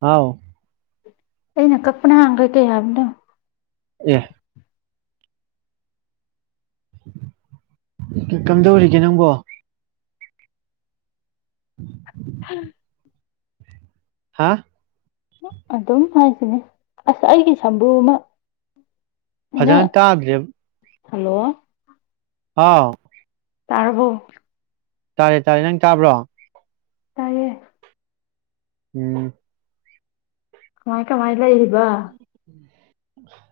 ꯍꯥꯎ ꯑꯩꯩꯅ ꯀꯞꯄꯅ ꯑꯒ ꯀꯩ ꯍꯥꯏꯕꯅꯣ ꯑꯥ ꯀꯥ ꯀꯝꯗꯧꯔꯤꯒꯦ ꯅꯪꯕꯣ [unintelligible] ꯍꯥ ꯑꯗꯨꯝ ꯍꯥꯏꯁꯤꯅꯦ ꯑꯁ ꯑꯩꯒꯤ ꯁꯝꯕꯨꯨ ꯑꯃ ꯅꯪ ꯐꯖꯅ ꯇꯥꯗ꯭ꯔꯦ ꯍꯜꯂꯣ ꯍꯥꯎ ꯇꯥꯔꯕꯣ ꯇꯥꯔꯦ ꯇꯥꯔꯦ ꯅꯪ ꯇꯥꯕ꯭ꯔꯣ ꯇꯥꯏꯌꯦ ꯎꯝ ꯃꯥꯏ ꯀ ꯃꯥꯏ ꯂꯩꯏꯕ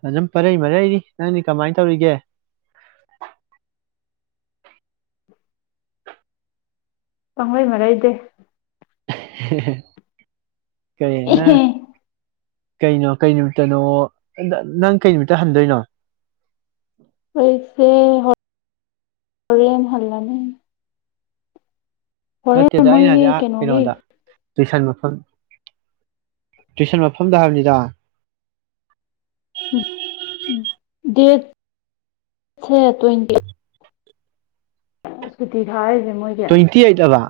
ꯑꯗꯨꯝ ꯄꯔꯩ ꯃꯔꯩꯅꯤ ꯅꯪꯅꯤ ꯀꯃꯥꯏꯅ ꯇꯧꯔꯤꯒꯦ ꯄꯡꯂꯩ ꯃꯔꯩꯗꯦ [unintelligible] ꯀꯩ ꯅ ꯑꯦꯍꯦ ꯀꯩꯅꯣ ꯀꯩ ꯅꯨꯃꯤꯠꯇꯅꯣ ꯅꯪ ꯀꯩ ꯅꯨꯃꯤꯠꯇ ꯍꯟꯗꯣꯏꯅꯣ ꯑꯩꯁꯦ ꯍꯦꯟ ꯍꯜꯂꯅꯤ ꯍꯣꯔꯦꯟ ꯅꯠꯇꯦꯗ ꯑꯩꯅ ꯃꯣꯏꯒꯤ ꯍꯥꯏꯖꯤ ꯀꯩꯅꯣꯒꯤ ꯀꯩꯅꯣꯗ ꯇꯨꯏꯁꯟ ꯃꯐꯝ ꯇꯨꯏꯁꯟ ꯃꯐꯝꯗ ꯍꯥꯏꯕꯅꯤꯗ ꯝ ꯎ ꯗꯦꯠ ꯇ꯭ꯋꯦꯟꯇꯤ ꯁꯀꯤ ꯊꯤ ꯊꯥꯔꯦ ꯇ꯭ꯋꯦꯟꯇꯤ ꯑꯩꯠꯕ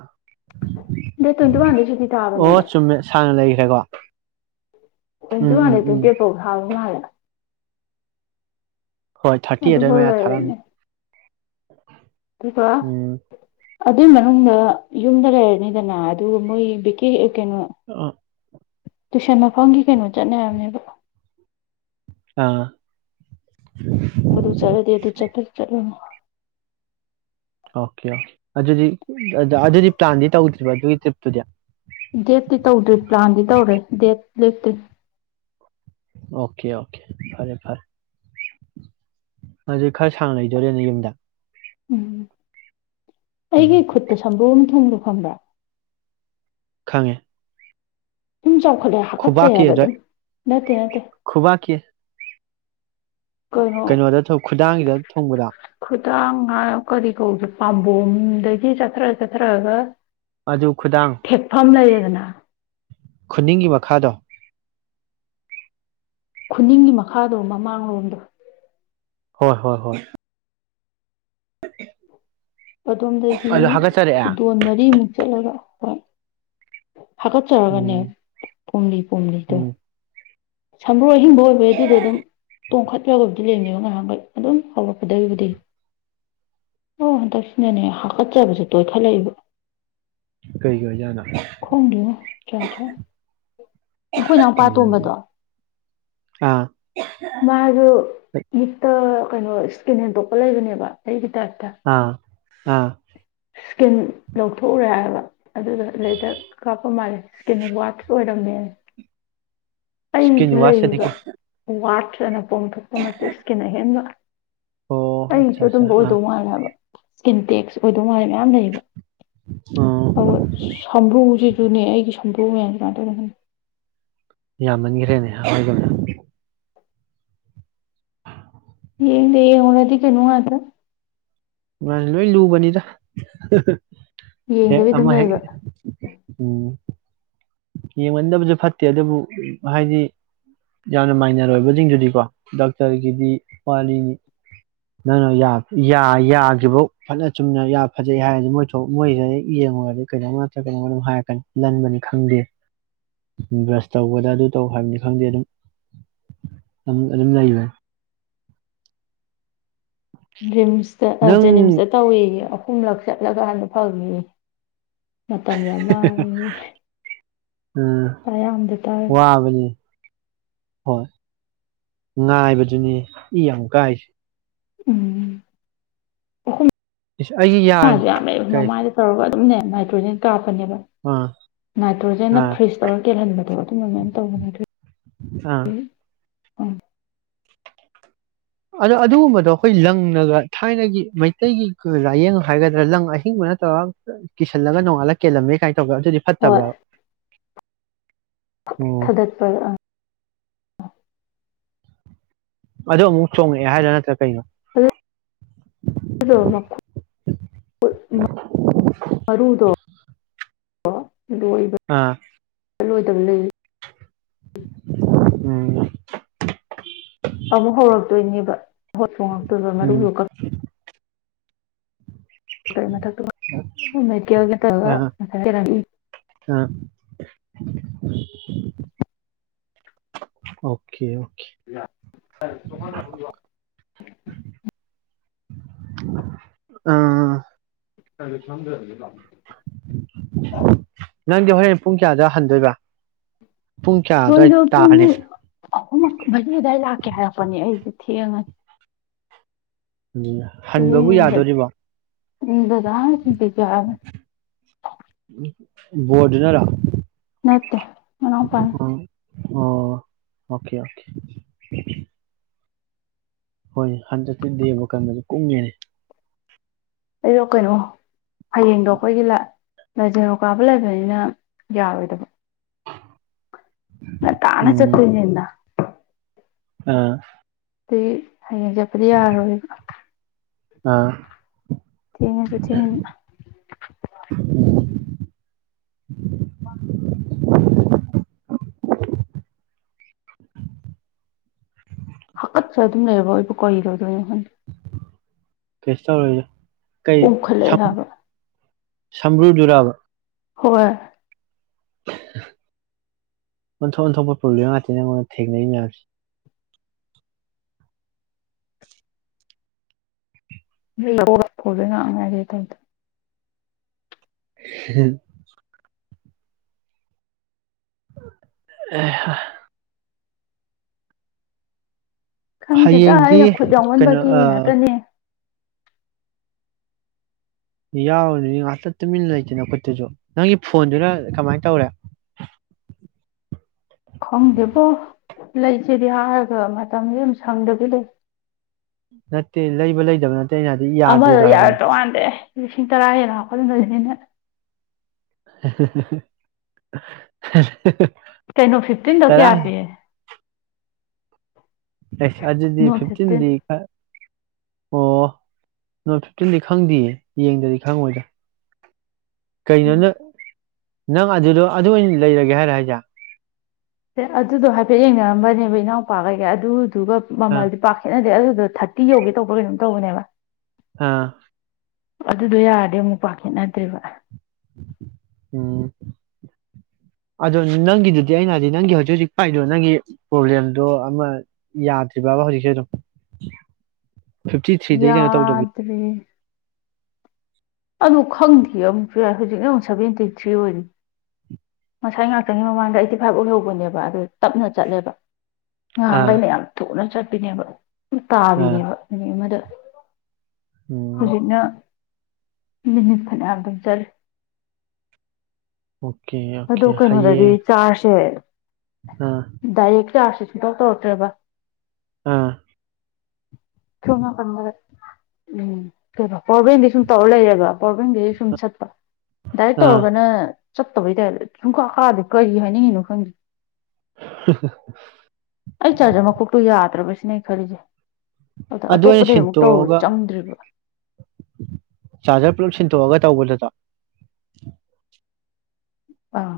ꯗꯦꯠ ꯇ꯭ꯋꯦꯟꯇꯤ ꯋꯥꯟꯗꯩ ꯁꯨꯇꯤ ꯑꯣ ꯊꯥꯕꯅꯦꯕ ꯆꯨꯝꯃꯦ ꯁꯥꯡꯅ ꯂꯩꯒ ꯍꯥꯏꯒꯣ ꯀꯗꯤ ꯃꯥꯅꯦ ꯇꯗꯤꯦꯄꯣ ꯍꯥꯎꯕ ꯃꯥꯂ ꯍꯣꯏ ꯊꯥꯔꯇꯤ ꯑꯗꯨꯐꯥꯎ ꯑꯩꯠꯔꯃꯦ ꯊꯥꯔꯥꯅꯤ ꯑꯀ ꯑꯗꯨꯏ ꯃꯅꯨꯡꯗ ꯌꯨꯝꯗ ꯂꯩꯔꯅꯤꯗꯅ ꯑꯗꯨꯒ ꯃꯣꯏ ꯕꯤꯦ ꯀꯩꯅꯨ ꯇꯨꯏꯁꯟ ꯃꯐꯝꯒꯤ ꯀꯩꯅꯣ ꯆꯠꯅꯔꯕꯅꯦꯕ ꯑꯥ ꯑꯗꯨꯨ ꯆꯂꯗꯤ ꯑꯗꯨ ꯆꯄꯔ ꯆꯂꯅꯦ ꯑꯣꯀꯦ ꯑꯣꯦ ꯑꯗꯨꯗꯤ ꯑꯗꯨꯗꯤ ꯄ꯭ꯂꯥꯟꯗꯤ ꯇꯧꯗ꯭ꯔꯤꯕ ꯑꯗꯨꯒꯤ ꯇ꯭ꯔꯤꯞꯇꯨꯗꯤ ꯗꯦꯠꯇꯠꯇꯤ ꯇꯧꯗ꯭ꯔꯤ ꯄ꯭ꯂꯥꯟꯗꯤ ꯇꯧꯔꯦ ꯗꯦꯠ ꯂꯠꯇ ꯑꯣꯀꯦ ꯑꯣꯀꯦ ꯐꯔꯦ ꯐꯔꯦ ꯑꯗꯨ ꯈꯔ ꯁꯥꯡ ꯂꯩꯗꯣꯔꯦꯅꯦ ꯌꯨꯝꯗ ꯎꯝ ꯎꯝ ꯑꯩꯒꯤ ꯈꯨꯠꯇ ꯁꯝꯕꯨ ꯑ ꯑꯃ ꯊꯨꯡꯂꯨ ꯊꯝꯕ ꯈꯪꯉꯦ ꯁꯨꯝ ꯆꯥꯎꯈꯠꯂꯦ ꯍꯥꯞꯀꯠꯆꯩ ꯈꯨꯕꯥꯛꯀꯤ ꯍꯥꯏꯕ ꯑꯗꯨꯋꯥꯏ ꯑꯗꯨꯝ ꯅꯠꯇꯦ ꯅꯠꯇꯦ ꯈꯨꯕꯥꯛꯀꯤ ꯀꯩꯅꯣ ꯀꯩꯅꯣꯗ ꯈꯨꯗꯥꯡꯁꯤꯗ ꯊꯣꯡꯕꯗ ꯇꯥꯡ ꯀꯔꯤ ꯀꯧꯗꯦ ꯄꯥꯝꯕꯣꯝꯗꯒꯤ ꯆꯠꯊꯔ ꯆꯠꯊꯔꯑꯒ ꯑꯗꯨ ꯈꯨꯗꯥꯡ ꯅꯥ ꯈꯨꯅꯤꯡꯒꯤ ꯃꯈꯥꯗꯣ ꯈꯨꯅꯤꯡꯒꯤ ꯃꯈꯥꯗꯣ ꯃꯃꯥꯡꯂꯣꯝꯗꯣ ꯍꯣꯏ ꯍꯣꯏ ꯍꯣꯏ ꯑꯗꯣꯝꯗꯒꯤ ꯑꯗꯨ ꯍꯥꯒꯠꯆꯔꯛꯑꯦ ꯈꯨꯗꯣꯟ ꯃꯔꯤꯃꯨꯛ ꯆꯠꯂꯒ ꯑꯣ ꯍꯥꯀꯠꯆꯔꯒꯅꯦ ꯎꯝ ꯄꯣꯝꯂꯤ ꯄꯣꯝꯂꯤꯗꯣ ꯎꯝ ꯁ ꯍꯣꯏ ꯑꯍꯤꯡꯕ ꯑꯣꯏꯕꯒꯤ ꯑꯗꯨꯗꯣ ꯑꯗꯨꯝ ꯇꯣꯡꯈꯠꯄ ꯌꯥ ꯑꯣꯏꯕ ꯑꯗꯨ ꯂꯦꯟꯅꯦꯕ ꯉꯥꯏꯍꯥꯛꯈꯩ ꯑꯗꯨꯝ ꯍꯧꯔꯛꯀꯗꯧꯔꯤꯕꯗꯤ ꯑꯣ ꯍꯟꯗꯛꯁꯤꯅꯅꯦ ꯍꯥꯀꯠꯆꯕꯁꯨ ꯇꯣꯏꯈꯠꯂꯛꯏꯕ ꯀꯩ ꯀꯥꯏ ꯌꯥꯅ ꯈꯣꯡꯒꯤꯣ ꯆ ꯆ ꯑꯩꯈꯣꯏ ꯏꯅꯥꯎꯄꯥ ꯎꯝ ꯇꯣꯝꯕꯗꯣ ꯑꯥ ꯃꯥꯁꯨ ꯍꯠꯇ ꯀꯩꯅꯣ ꯏꯁꯀꯤꯟ ꯍꯦꯟꯗꯣꯛꯄ ꯂꯩꯕꯅꯦꯕ ꯑꯩꯒꯤꯗꯤ ꯑꯥ ꯑꯥ ꯁ꯭ꯀꯤꯟ ꯂꯧꯊꯣꯛꯎꯔꯦ ꯍꯥꯏꯕ ꯑꯗꯨꯒꯗ ꯂꯗ ꯀꯥꯞꯄ ꯃꯥꯜꯂꯦ ꯏꯁꯀꯤꯟ ꯋꯥꯠ ꯑꯣꯏꯔꯝꯅꯦꯅ ꯏꯁꯀꯤꯟ ꯑꯩꯁꯨ ꯂꯩꯕ ꯋꯥꯁꯇꯗꯤꯀꯣ ꯋꯥꯠ ꯍ ꯄꯣꯝꯊꯣꯛꯄ ꯅꯦ ꯏꯁꯀꯤꯟ ꯑꯍꯦꯟꯕ ꯑꯣ ꯑꯠꯆꯥ ꯑꯩꯁꯨ ꯑꯠꯆꯥ ꯑꯗꯨꯝꯕ ꯑꯥ ꯑꯣꯏꯗꯧ ꯃꯥꯜꯂꯦꯕ ꯏꯁꯀꯤꯟ ꯇꯦꯛꯁ ꯑꯣꯏꯗꯧ ꯃꯥꯜꯂꯦ ꯃꯌꯥꯝ ꯂꯩꯕ ꯍꯣꯏ ꯎꯝ ꯁꯝꯕ꯭ꯔꯨꯁꯤꯗꯨꯅꯦ ꯑꯩꯒꯤ ꯁꯝꯕ꯭ꯔꯨ ꯃꯌꯥꯝ ꯁꯨꯃꯥꯏꯅ ꯇꯧꯔꯒꯅꯤ ꯌꯥꯝꯅꯤꯡꯈ꯭ꯔꯦꯅꯦ ꯍꯥꯏꯗꯧꯅꯦ ꯌꯦ ꯂꯩ ꯍꯅꯗꯤ ꯀꯩꯅꯣ ꯍꯥꯗ ꯃꯥꯁ ꯂꯣꯏ ꯂꯨꯕꯅꯤꯗ ꯍꯦ ꯌꯦꯡꯗꯕꯤ ꯑꯗꯨꯝ ꯑꯃ ꯍ ꯂꯩꯕ ꯎꯝ ꯌꯦꯡꯃꯟꯗꯕꯁꯨ ꯐꯠꯇꯦ ꯑꯗꯨꯕꯨ ꯍꯥꯏꯗꯤ ꯌꯥꯝꯅ ꯃꯥꯏꯅꯔ ꯑꯣꯏꯕꯁꯤꯡꯗꯨꯗꯤꯀꯣ ꯗꯣꯛꯇꯔꯒꯤꯗꯤ ꯋꯥꯔꯤꯅꯤ ꯅꯪꯅ ꯌꯥꯐꯧ ꯐꯠꯅ ꯆꯨꯝꯅ ꯌꯥ ꯐꯖꯩ ꯍꯥꯏꯔꯗꯤ ꯃꯣꯏ ꯃꯣꯏꯁꯤꯗ ꯌꯦꯡꯉꯨꯔꯗꯤ ꯀꯩꯗ ꯅꯠꯇ꯭ꯔꯒ ꯀꯩꯅꯣ ꯑꯗꯨꯝ ꯍꯥꯏꯔꯛꯀꯅꯤ ꯂꯟꯕꯅꯤ ꯈꯪꯗꯦ ꯕ꯭ꯔꯁ ꯇꯧꯕꯗ ꯑꯗꯨ ꯇꯧ ꯍꯥꯏꯕꯅꯤ ꯈꯪꯗꯦ ꯑꯗꯨꯝ ꯑꯗꯨꯝ ꯂꯩꯕꯅꯤ ꯔꯤꯝꯁꯇ ꯅꯪ ꯖꯦꯅꯤꯝꯁꯇ ꯇꯧꯏꯤ ꯑꯍꯨꯝꯂꯛ ꯆꯠꯂꯒ ꯍꯥꯟꯅ ꯐꯪꯉ ꯃꯇꯝ ꯌꯥꯝ ꯃꯥꯡꯉꯤ ꯄꯩꯁꯥ ꯌꯥꯝꯗ ꯇꯥ ꯋꯥꯕꯅꯤ ꯍꯣꯏ ꯉꯥꯏꯕꯗꯨꯅꯦ ꯏ ꯌꯥꯝ ꯀꯥꯏꯁꯦ ꯎꯝ ꯑꯩꯒꯤ ꯌꯥ ꯃꯃꯗꯤ ꯌꯥꯝ ꯂꯩꯕ ꯀꯩ ꯃꯃꯥꯏꯗ ꯇꯧꯔꯒ ꯅꯦ ꯃꯥꯏꯇ꯭ꯔꯣꯖꯦꯟ ꯀꯥꯞ ꯄꯅꯦꯕ ꯑꯥ ꯅꯥꯏꯇ꯭ꯔꯣꯖꯦꯟꯅ ꯑꯥ ꯐ꯭ꯔꯤꯖ ꯇꯧꯔ ꯀꯦꯜꯍꯟꯕꯗꯣ ꯑꯗꯨꯝꯕ ꯃꯌꯥꯝ ꯇꯧꯕꯅꯦ ꯑꯗꯨ ꯑꯥ ꯎ ꯑꯗꯣ ꯑꯗꯨꯒꯨꯝꯕꯗꯣ ꯑꯩꯈꯣꯏ ꯂꯪꯅꯒ ꯊꯥꯏꯅꯒꯤ ꯃꯩꯇꯩꯒꯤ ꯂꯥꯏꯌꯦꯡ ꯍꯥꯏꯒꯗ꯭ꯔꯥ ꯂꯪ ꯑꯍꯤꯡꯕ ꯅꯠꯇꯔꯒ ꯀꯤꯁꯜꯂꯒ ꯅꯣꯡꯉꯥꯜꯂꯒ ꯀꯦꯜꯂꯝꯃꯦ ꯀꯥꯏꯅ ꯭ꯔ ꯑꯗꯨꯗꯤ ꯐꯠꯇꯕ꯭ꯔꯥ ꯎꯝ ꯊꯗꯠ ꯄ ꯑꯗꯨ ꯑꯃꯨꯛ ꯆꯣꯡꯉꯛꯑꯦ ꯍꯥꯏꯗꯣ ꯅꯠꯇ꯭ꯔ ꯣ ꯃꯔꯨꯗꯣ ꯍ ꯍ ꯑꯥ ꯠꯂꯣꯏꯗꯕ ꯂꯩ ꯎꯝ ꯑꯃꯨꯛ ꯍꯧꯔꯛꯇꯣꯏꯅꯦꯕ ꯍꯣꯏ ꯐ ꯎꯝ ꯌ ꯑꯥ ꯃꯊꯔ ꯍ ꯑꯣꯀꯦ ꯌꯥꯃꯅ ꯑꯥ ꯊꯝꯖꯔꯒꯦ ꯂꯥꯛ ꯅꯪꯗꯤ ꯍꯣꯔꯦꯟ ꯄꯨꯡ ꯀꯌꯥꯗ ꯍꯟꯗꯣꯏꯕ ꯄꯨꯡ ꯀꯌꯥ ꯑꯗꯨꯋꯥꯏ ꯅꯣꯏꯗꯣ ꯄꯨꯡ ꯇꯥꯔꯅꯤ ꯑꯍꯨꯝ ꯃꯔꯤ ꯑꯗꯨꯋꯥꯏ ꯂꯥꯛꯀꯦ ꯍꯥꯏꯔꯛꯄꯅꯦ ꯑꯩꯁꯦ ꯊꯦꯡꯉꯅꯤ ꯎꯝ ꯌꯦ ꯍꯟꯕꯕꯨ ꯏ ꯌꯥꯗꯣꯔꯤꯕꯣ ꯏꯗ ꯆꯗꯤ ꯆꯕ ꯕꯗꯅꯔ ꯅꯠꯇꯦ ꯃꯅ ꯐꯅꯤ ꯑꯣ ꯑꯣꯀꯦ ꯑꯣꯀꯦ ꯍꯣꯏ ꯍꯟꯗꯛꯇꯤ ꯗꯦꯕ ꯀꯟꯕꯁꯨ ꯀꯨꯝꯉꯦꯅꯦ ꯑꯩꯔꯣ ꯀꯩꯅꯣ ꯍꯌꯦꯡꯗꯣ ꯑꯩꯈꯣꯏꯒꯤ ꯂ ꯂꯥꯏꯖꯔꯣ ꯀꯥꯕ ꯂꯩꯕꯅꯤꯅ ꯌꯥꯔꯣꯏꯗꯕ ꯅ ꯇꯥꯅ ꯎꯝ ꯆꯈꯗꯅ ꯑꯥ ꯑꯩ ꯍꯌꯦꯡ ꯆꯠꯄꯗꯤ ꯌꯥꯔꯣꯏꯕ ꯑꯥ ꯊꯁꯦ ꯆ [inaudible] ꯍꯀꯠꯁ ꯑꯗꯨꯝ ꯂꯩꯔꯕ ꯑꯩꯕꯨ ꯀ ꯂꯧꯧꯗꯣꯏꯅꯦ ꯈꯟꯗꯦ ꯀꯦꯁ ꯇ ꯑꯣꯏ ꯑꯣꯏꯖꯦ ꯀꯩ ꯄꯣꯝꯈꯠꯂꯛꯑꯦ ꯍꯥꯏꯕ ꯁ꯭ꯔ ꯌꯖꯨꯔꯕ ꯍꯣꯏ ꯑꯣꯟꯊꯣꯛ ꯑꯣꯟꯊꯣꯛꯄ ꯄ꯭ꯔꯣꯕ꯭ꯂꯦꯝ ꯉꯥꯛꯇ ꯅꯪꯉꯣꯟꯗ ꯊꯦꯡꯅꯩ ꯃꯌꯥꯝꯁꯦ ꯣꯉ ꯇ ꯍꯝ ꯑꯦꯍ ꯈꯪꯗꯦꯗ ꯍꯌꯦꯡꯗꯤ ꯑꯩꯅ ꯈꯨꯠ ꯀꯩꯅꯣ ꯌꯥꯎꯃꯟꯕꯒꯤ ꯉꯥꯛꯇꯅꯦ ꯌꯥꯎꯔꯨꯅꯤ ꯉꯥꯛꯇ ꯇꯨꯃꯤꯟꯅ ꯂꯩꯇꯦ ꯅꯈꯨꯠꯇꯨꯁꯨ ꯅꯪꯒꯤ ꯐꯣꯟꯗꯨꯅ ꯀꯃꯥꯏꯅ ꯇꯧꯔꯦ ꯈꯪꯗꯦꯕꯣ ꯂꯩꯁꯤꯗꯤ ꯍꯥꯏꯔꯒ ꯃꯇꯝꯁꯦ ꯌꯥꯝ ꯁꯪꯗꯕꯤ ꯂꯩ ꯅꯠꯇꯦ ꯂꯩꯕ ꯂꯩꯗꯕ ꯅꯠꯇꯦ ꯑꯩꯅ ꯍꯥꯏꯗꯤ ꯑꯃꯗꯣ ꯌꯥꯗ꯭ꯔꯤꯗꯣ ꯌꯥꯔꯛ ꯍꯥꯏꯕꯅꯤ ꯇꯧ ꯃꯥꯟꯗꯦ ꯂꯤꯁꯤꯡ ꯇꯔꯥ ꯍꯦꯟꯅ ꯍꯥꯞꯐꯟꯕꯅꯤꯅ [unintelligible] ꯀꯩꯅꯣ ꯐꯤꯐꯇꯤꯟꯗꯣ ꯇꯔꯥ ꯀꯌꯥ ꯄꯤꯌꯦ ꯑꯩꯁ ꯑꯗꯨꯗꯤ ꯅꯣꯠ ꯐꯤꯐꯇꯤꯟ ꯐꯤꯞꯇꯤꯟꯗꯤ ꯈ ꯑꯣ ꯅꯣꯠ ꯐꯤꯞꯇꯤꯟꯗꯤ ꯈꯪꯗꯤꯌꯦ ꯌꯦꯡꯗ꯭ꯔꯗꯤ ꯈꯪꯉꯣꯏꯗꯥ ꯀꯩꯅꯣ ꯅꯪ ꯅꯪ ꯑꯗꯨꯗꯣ ꯑꯗꯨ ꯑꯣꯏꯅ ꯂꯩꯔꯒꯦ ꯍꯥꯏꯔ ꯍꯥꯏꯁꯦ ꯑꯗꯨꯗꯣ ꯍꯥꯏꯐꯦꯠ ꯌꯦꯡꯅꯔꯝꯕꯅꯦꯕ ꯏꯅꯥꯎꯄꯥꯒ ꯑꯩꯒ ꯑꯗꯨ ꯑꯗꯨꯒ ꯑꯥ ꯃꯃꯜꯗꯤ ꯄꯥꯛ ꯈꯦꯠꯅꯗꯦ ꯑꯗꯨ ꯑꯗꯣ ꯊꯥꯔꯇꯤ ꯌꯧꯒꯦ ꯇꯧꯕ ꯀꯩꯅꯣꯝ ꯇꯧꯕꯅꯦꯕ ꯑꯥ ꯑꯗꯨꯗꯣ ꯌꯥꯔꯗꯤ ꯑꯃꯨꯛ ꯄꯥꯛ ꯈꯦꯠꯅꯗ꯭ꯔꯤꯕ ꯎꯝ ꯑꯗꯣ ꯅꯪꯒꯤꯗꯨꯗꯤ ꯑꯩꯅ ꯍꯥꯏꯗꯤ ꯅꯪꯒꯤ ꯍꯧꯖꯤꯛ ꯍꯧꯖꯤꯛ ꯄꯥꯏꯗꯣ ꯅꯪꯒꯤ ꯄ꯭ꯔꯣꯕ꯭ꯂꯦꯝꯗꯣ ꯑꯃ ꯌꯥꯗ꯭ꯔꯤꯕꯕ ꯍꯧꯖꯤꯛꯁꯦ ꯑꯗꯨꯝ ꯐꯤꯐꯇꯤ ꯊ꯭ꯔꯤꯗꯩ ꯀꯩꯅꯣ ꯇꯧꯗꯕꯤ ꯌꯥꯗ꯭ꯔꯦ ꯑꯗꯨ ꯈꯪꯗꯤꯌꯦ ꯑꯃꯨꯛꯁꯨ ꯌꯥꯏ ꯍꯧꯖꯤꯛꯅ ꯑꯃꯨꯛ ꯁꯚꯦꯟꯇꯤ ꯊ꯭ꯔꯤ ꯑꯣꯏꯔꯤ ꯉꯁꯥꯏ ꯉꯥꯛꯇꯪꯒꯤ ꯃꯃꯥꯡꯗ ꯑꯩꯠꯇꯤ ꯐꯥꯏꯚ ꯑꯣꯏꯍꯧꯕꯅꯦꯕ ꯑꯗꯨ ꯇꯞꯅ ꯆꯠꯂꯦꯕ ꯑꯥ ꯉꯍꯥꯡꯒꯩꯅ ꯌꯥꯝ ꯊꯨꯅ ꯆꯠ ꯄꯤꯅꯦꯕ ꯑꯥ ꯇꯥꯕꯤꯅꯦꯕ ꯃꯤꯅꯤꯠ ꯑꯃꯗ ꯎꯝ ꯍꯧꯖꯤꯛꯅ ꯃꯤꯅꯤꯠ ꯐꯅꯌꯥꯝꯗꯨꯝ ꯆꯠꯂꯦ ꯑꯣꯀꯦ ꯑꯗꯣ ꯑꯣꯀꯦ ꯀꯩꯅꯣꯗꯗꯤ ꯍꯌꯦꯡ ꯆꯥꯔꯖꯁꯦ ꯑꯥ ꯗꯥꯏꯔꯦꯛ ꯆꯥꯔꯖꯁꯦ ꯁꯨꯡꯇꯧ ꯇꯧꯔꯛꯇ꯭ꯔꯦꯕ ꯑꯥ [unintelligible] ꯄꯋꯥꯔ ꯕꯦꯡꯛ ꯇꯩꯁꯨꯝ ꯇꯧꯔ ꯂꯩꯔꯦꯕ ꯄꯋꯥꯔ ꯕꯦꯡꯗꯩ ꯁꯨꯝ ꯆꯠꯄ ꯗꯥꯏꯔꯦꯛ ꯑꯥ ꯇꯧꯔꯒꯅ ꯇꯧꯕꯩ ꯇꯥꯏꯞꯇ ꯁꯨꯡꯀꯥ ꯀꯥꯗꯦ ꯀꯔꯤ ꯍꯥꯏꯅꯤꯡꯉꯤꯅꯣ ꯈꯪꯗꯦ ꯑꯩ ꯆꯥꯖꯔ ꯃꯀꯣꯛꯇꯨ ꯌꯥꯗ꯭ꯔꯕ ꯖꯤꯅꯦ ꯑꯩ ꯅ ꯈꯜꯂꯤꯁꯦ ꯑꯗ ꯑꯗꯨ ꯑꯩꯅ ꯑꯇꯣꯞꯄꯗꯩ ꯑꯃꯨꯛ ꯇꯧꯔ ꯁꯤꯟꯇꯣꯛꯑꯒ ꯆꯪꯗ꯭ꯔꯤꯕ ꯆꯥꯔꯖꯔ ꯄꯨꯂꯞ ꯁꯤꯟꯇꯣꯛꯑꯒ ꯇꯧꯕꯗꯨꯗ ꯑꯥ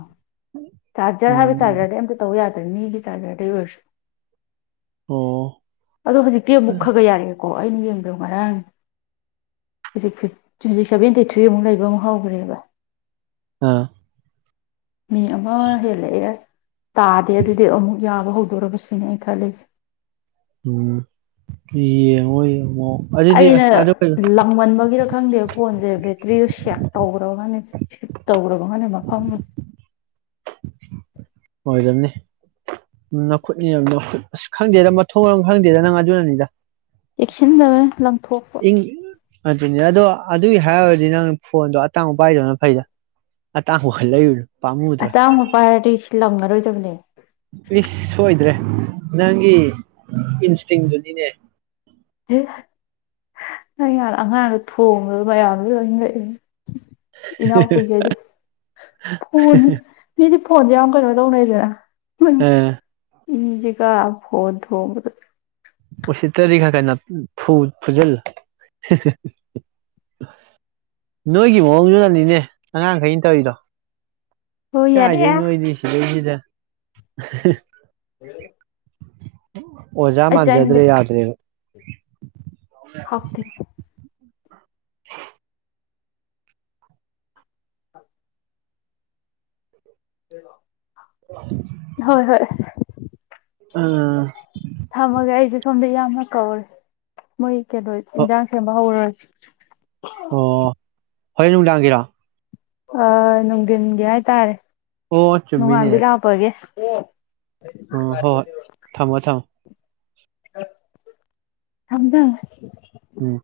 ꯆꯥꯔꯖꯔ ꯍꯥꯏ ꯎꯝ ꯆꯥꯖꯔ ꯑꯝꯇ ꯇꯧ ꯌꯥꯗ ꯃꯤꯒꯤ ꯆꯥꯔꯖꯔꯗꯩ ꯑꯣꯏꯔꯁꯨ ꯑꯣ ꯑꯗꯣ ꯍꯧꯖꯤꯛꯇꯤ ꯑꯃꯨꯛ ꯈꯒ ꯌꯥꯔꯦ ꯀꯣ ꯑꯩꯅ ꯌꯦꯡꯗꯣ ꯉꯔꯥꯡ ꯍꯧꯖꯤꯛꯤ ꯍꯧꯖꯤꯛ ꯁꯚꯦꯟꯇꯤ ꯊ꯭ꯔꯤꯃꯨꯛ ꯂꯩꯕ ꯑꯃꯨꯛ ꯍꯧꯈ꯭ꯔꯦꯕ ꯑꯥ ꯃꯤ ꯑꯃ ꯍꯦꯜꯂꯛꯑꯦ ꯇꯥꯗꯦ ꯑꯗꯨꯗꯤ ꯑꯃꯨꯛ ꯌꯥꯕ ꯍꯧꯗꯣꯔꯔꯕꯁꯤꯅꯦ ꯑꯩ ꯈꯜꯂꯤꯁꯦ ꯎꯝ ꯏ ꯑꯣꯏꯣꯏ ꯑꯩꯅ ꯂꯃꯟꯕꯒꯤꯔ ꯈꯪꯗꯦꯕ ꯐꯣꯟꯁꯦ ꯕꯦ ꯔꯤ ꯁ ꯇꯧꯈ꯭ꯔꯕꯒꯅꯤ ꯇꯧꯈ꯭ꯔꯕꯒꯅꯤ ꯃꯐꯝꯗ ꯑꯣꯏꯣꯏꯗꯕꯅꯤ ꯅꯈꯨꯠꯅꯤ ꯑꯁ ꯈꯪꯗꯦꯗ ꯃꯊꯣꯡ ꯃꯔꯝ ꯈꯪꯗꯦꯗ ꯅꯪ ꯑꯗꯨꯅꯅꯤꯗ ꯆꯦꯛꯁꯤꯟꯗꯕ ꯂꯪꯊꯣꯛꯄ ꯑꯗꯨꯅꯤ ꯑꯗꯣ ꯑꯗꯨꯒꯤ ꯍꯥꯏꯨꯔꯗꯤ ꯅꯪ ꯐꯣꯟꯗꯣ ꯑꯇꯥꯡꯕ ꯄꯥꯏꯗꯧꯅ ꯐꯩꯗ ꯑꯇꯥꯡꯕꯈꯜꯂꯛꯏꯔꯅꯣ ꯑꯇꯥꯡꯕꯄꯥꯥꯏꯔꯗꯤ ꯁꯤꯂꯝꯉꯔꯣꯏ ꯇꯕꯅꯦ ꯏꯁ ꯁꯣꯏꯗ꯭ꯔꯦ ꯅꯪꯒꯤ ꯏꯟꯁꯇꯤꯡꯗꯨꯅꯤꯅꯦ ꯅꯪꯥꯟ ꯑꯉꯥꯡꯗ ꯊꯣꯡꯕꯗ ꯃꯌꯥꯝꯗ ꯂꯣꯏ ꯂꯛꯏꯅꯦ ꯏꯅꯥꯎ ꯀꯩꯒꯗ ꯐꯗꯤ ꯐꯣꯟꯁꯦ ꯌꯥꯝ ꯀꯩꯅꯣ ꯇꯧꯅꯩꯗꯅ ꯎꯝ ꯏꯖꯤꯒ ꯍꯣꯗ ꯍꯕꯗ ꯎꯁꯤꯠꯇꯔꯤ ꯈꯛ ꯀꯅ ꯐꯨꯖꯤꯜꯂ ꯅꯣꯏꯒꯤ ꯃꯑꯣꯡꯗꯨꯅꯅꯤꯅꯦ ꯑꯉꯥꯡꯈꯩꯅ ꯇꯧꯔꯤꯗꯣ ꯍꯣꯏ ꯌꯥꯔꯛꯑꯦ ꯀꯌꯥꯁꯦꯩꯅꯣ ꯑꯣꯏꯗꯤ ꯁꯤꯗꯩꯁꯤꯗ [inaudible] ꯍ ꯍ ꯑꯣꯖꯥ ꯃꯥꯟꯖꯗ꯭ꯔꯦ ꯌꯥꯗ꯭ꯔꯦꯗ ꯍꯥꯐꯇ ꯎ ꯍꯣꯏ ꯍꯣꯏ ꯎꯝ ꯊꯃꯒ ꯑꯩꯁꯨ ꯁꯣꯝꯗ ꯌꯥ ꯀꯔ ꯃꯣꯏ ꯀꯩꯗꯣꯏ ꯑꯣ ꯏꯟꯖꯥꯡ ꯁꯦꯝꯕ ꯍꯧꯔꯣꯏ [inaudible] ꯑꯣ ꯍꯣꯔꯦꯟ ꯅꯨꯃꯤꯗꯥꯡꯒꯤꯔꯣ ꯑ ꯅꯪꯟꯦ ꯍꯥꯏ ꯇꯔꯦ ꯑꯣ ꯆꯨꯝꯃꯤꯅꯦ ꯅꯣꯡꯉꯥꯟꯗꯤ ꯂꯥꯛꯄꯒꯦ ꯎꯝ ꯍꯣꯏ ꯍꯣꯏ ꯊꯝꯃꯣ ꯊꯝꯃꯣ ꯊꯝꯗ ꯎꯝ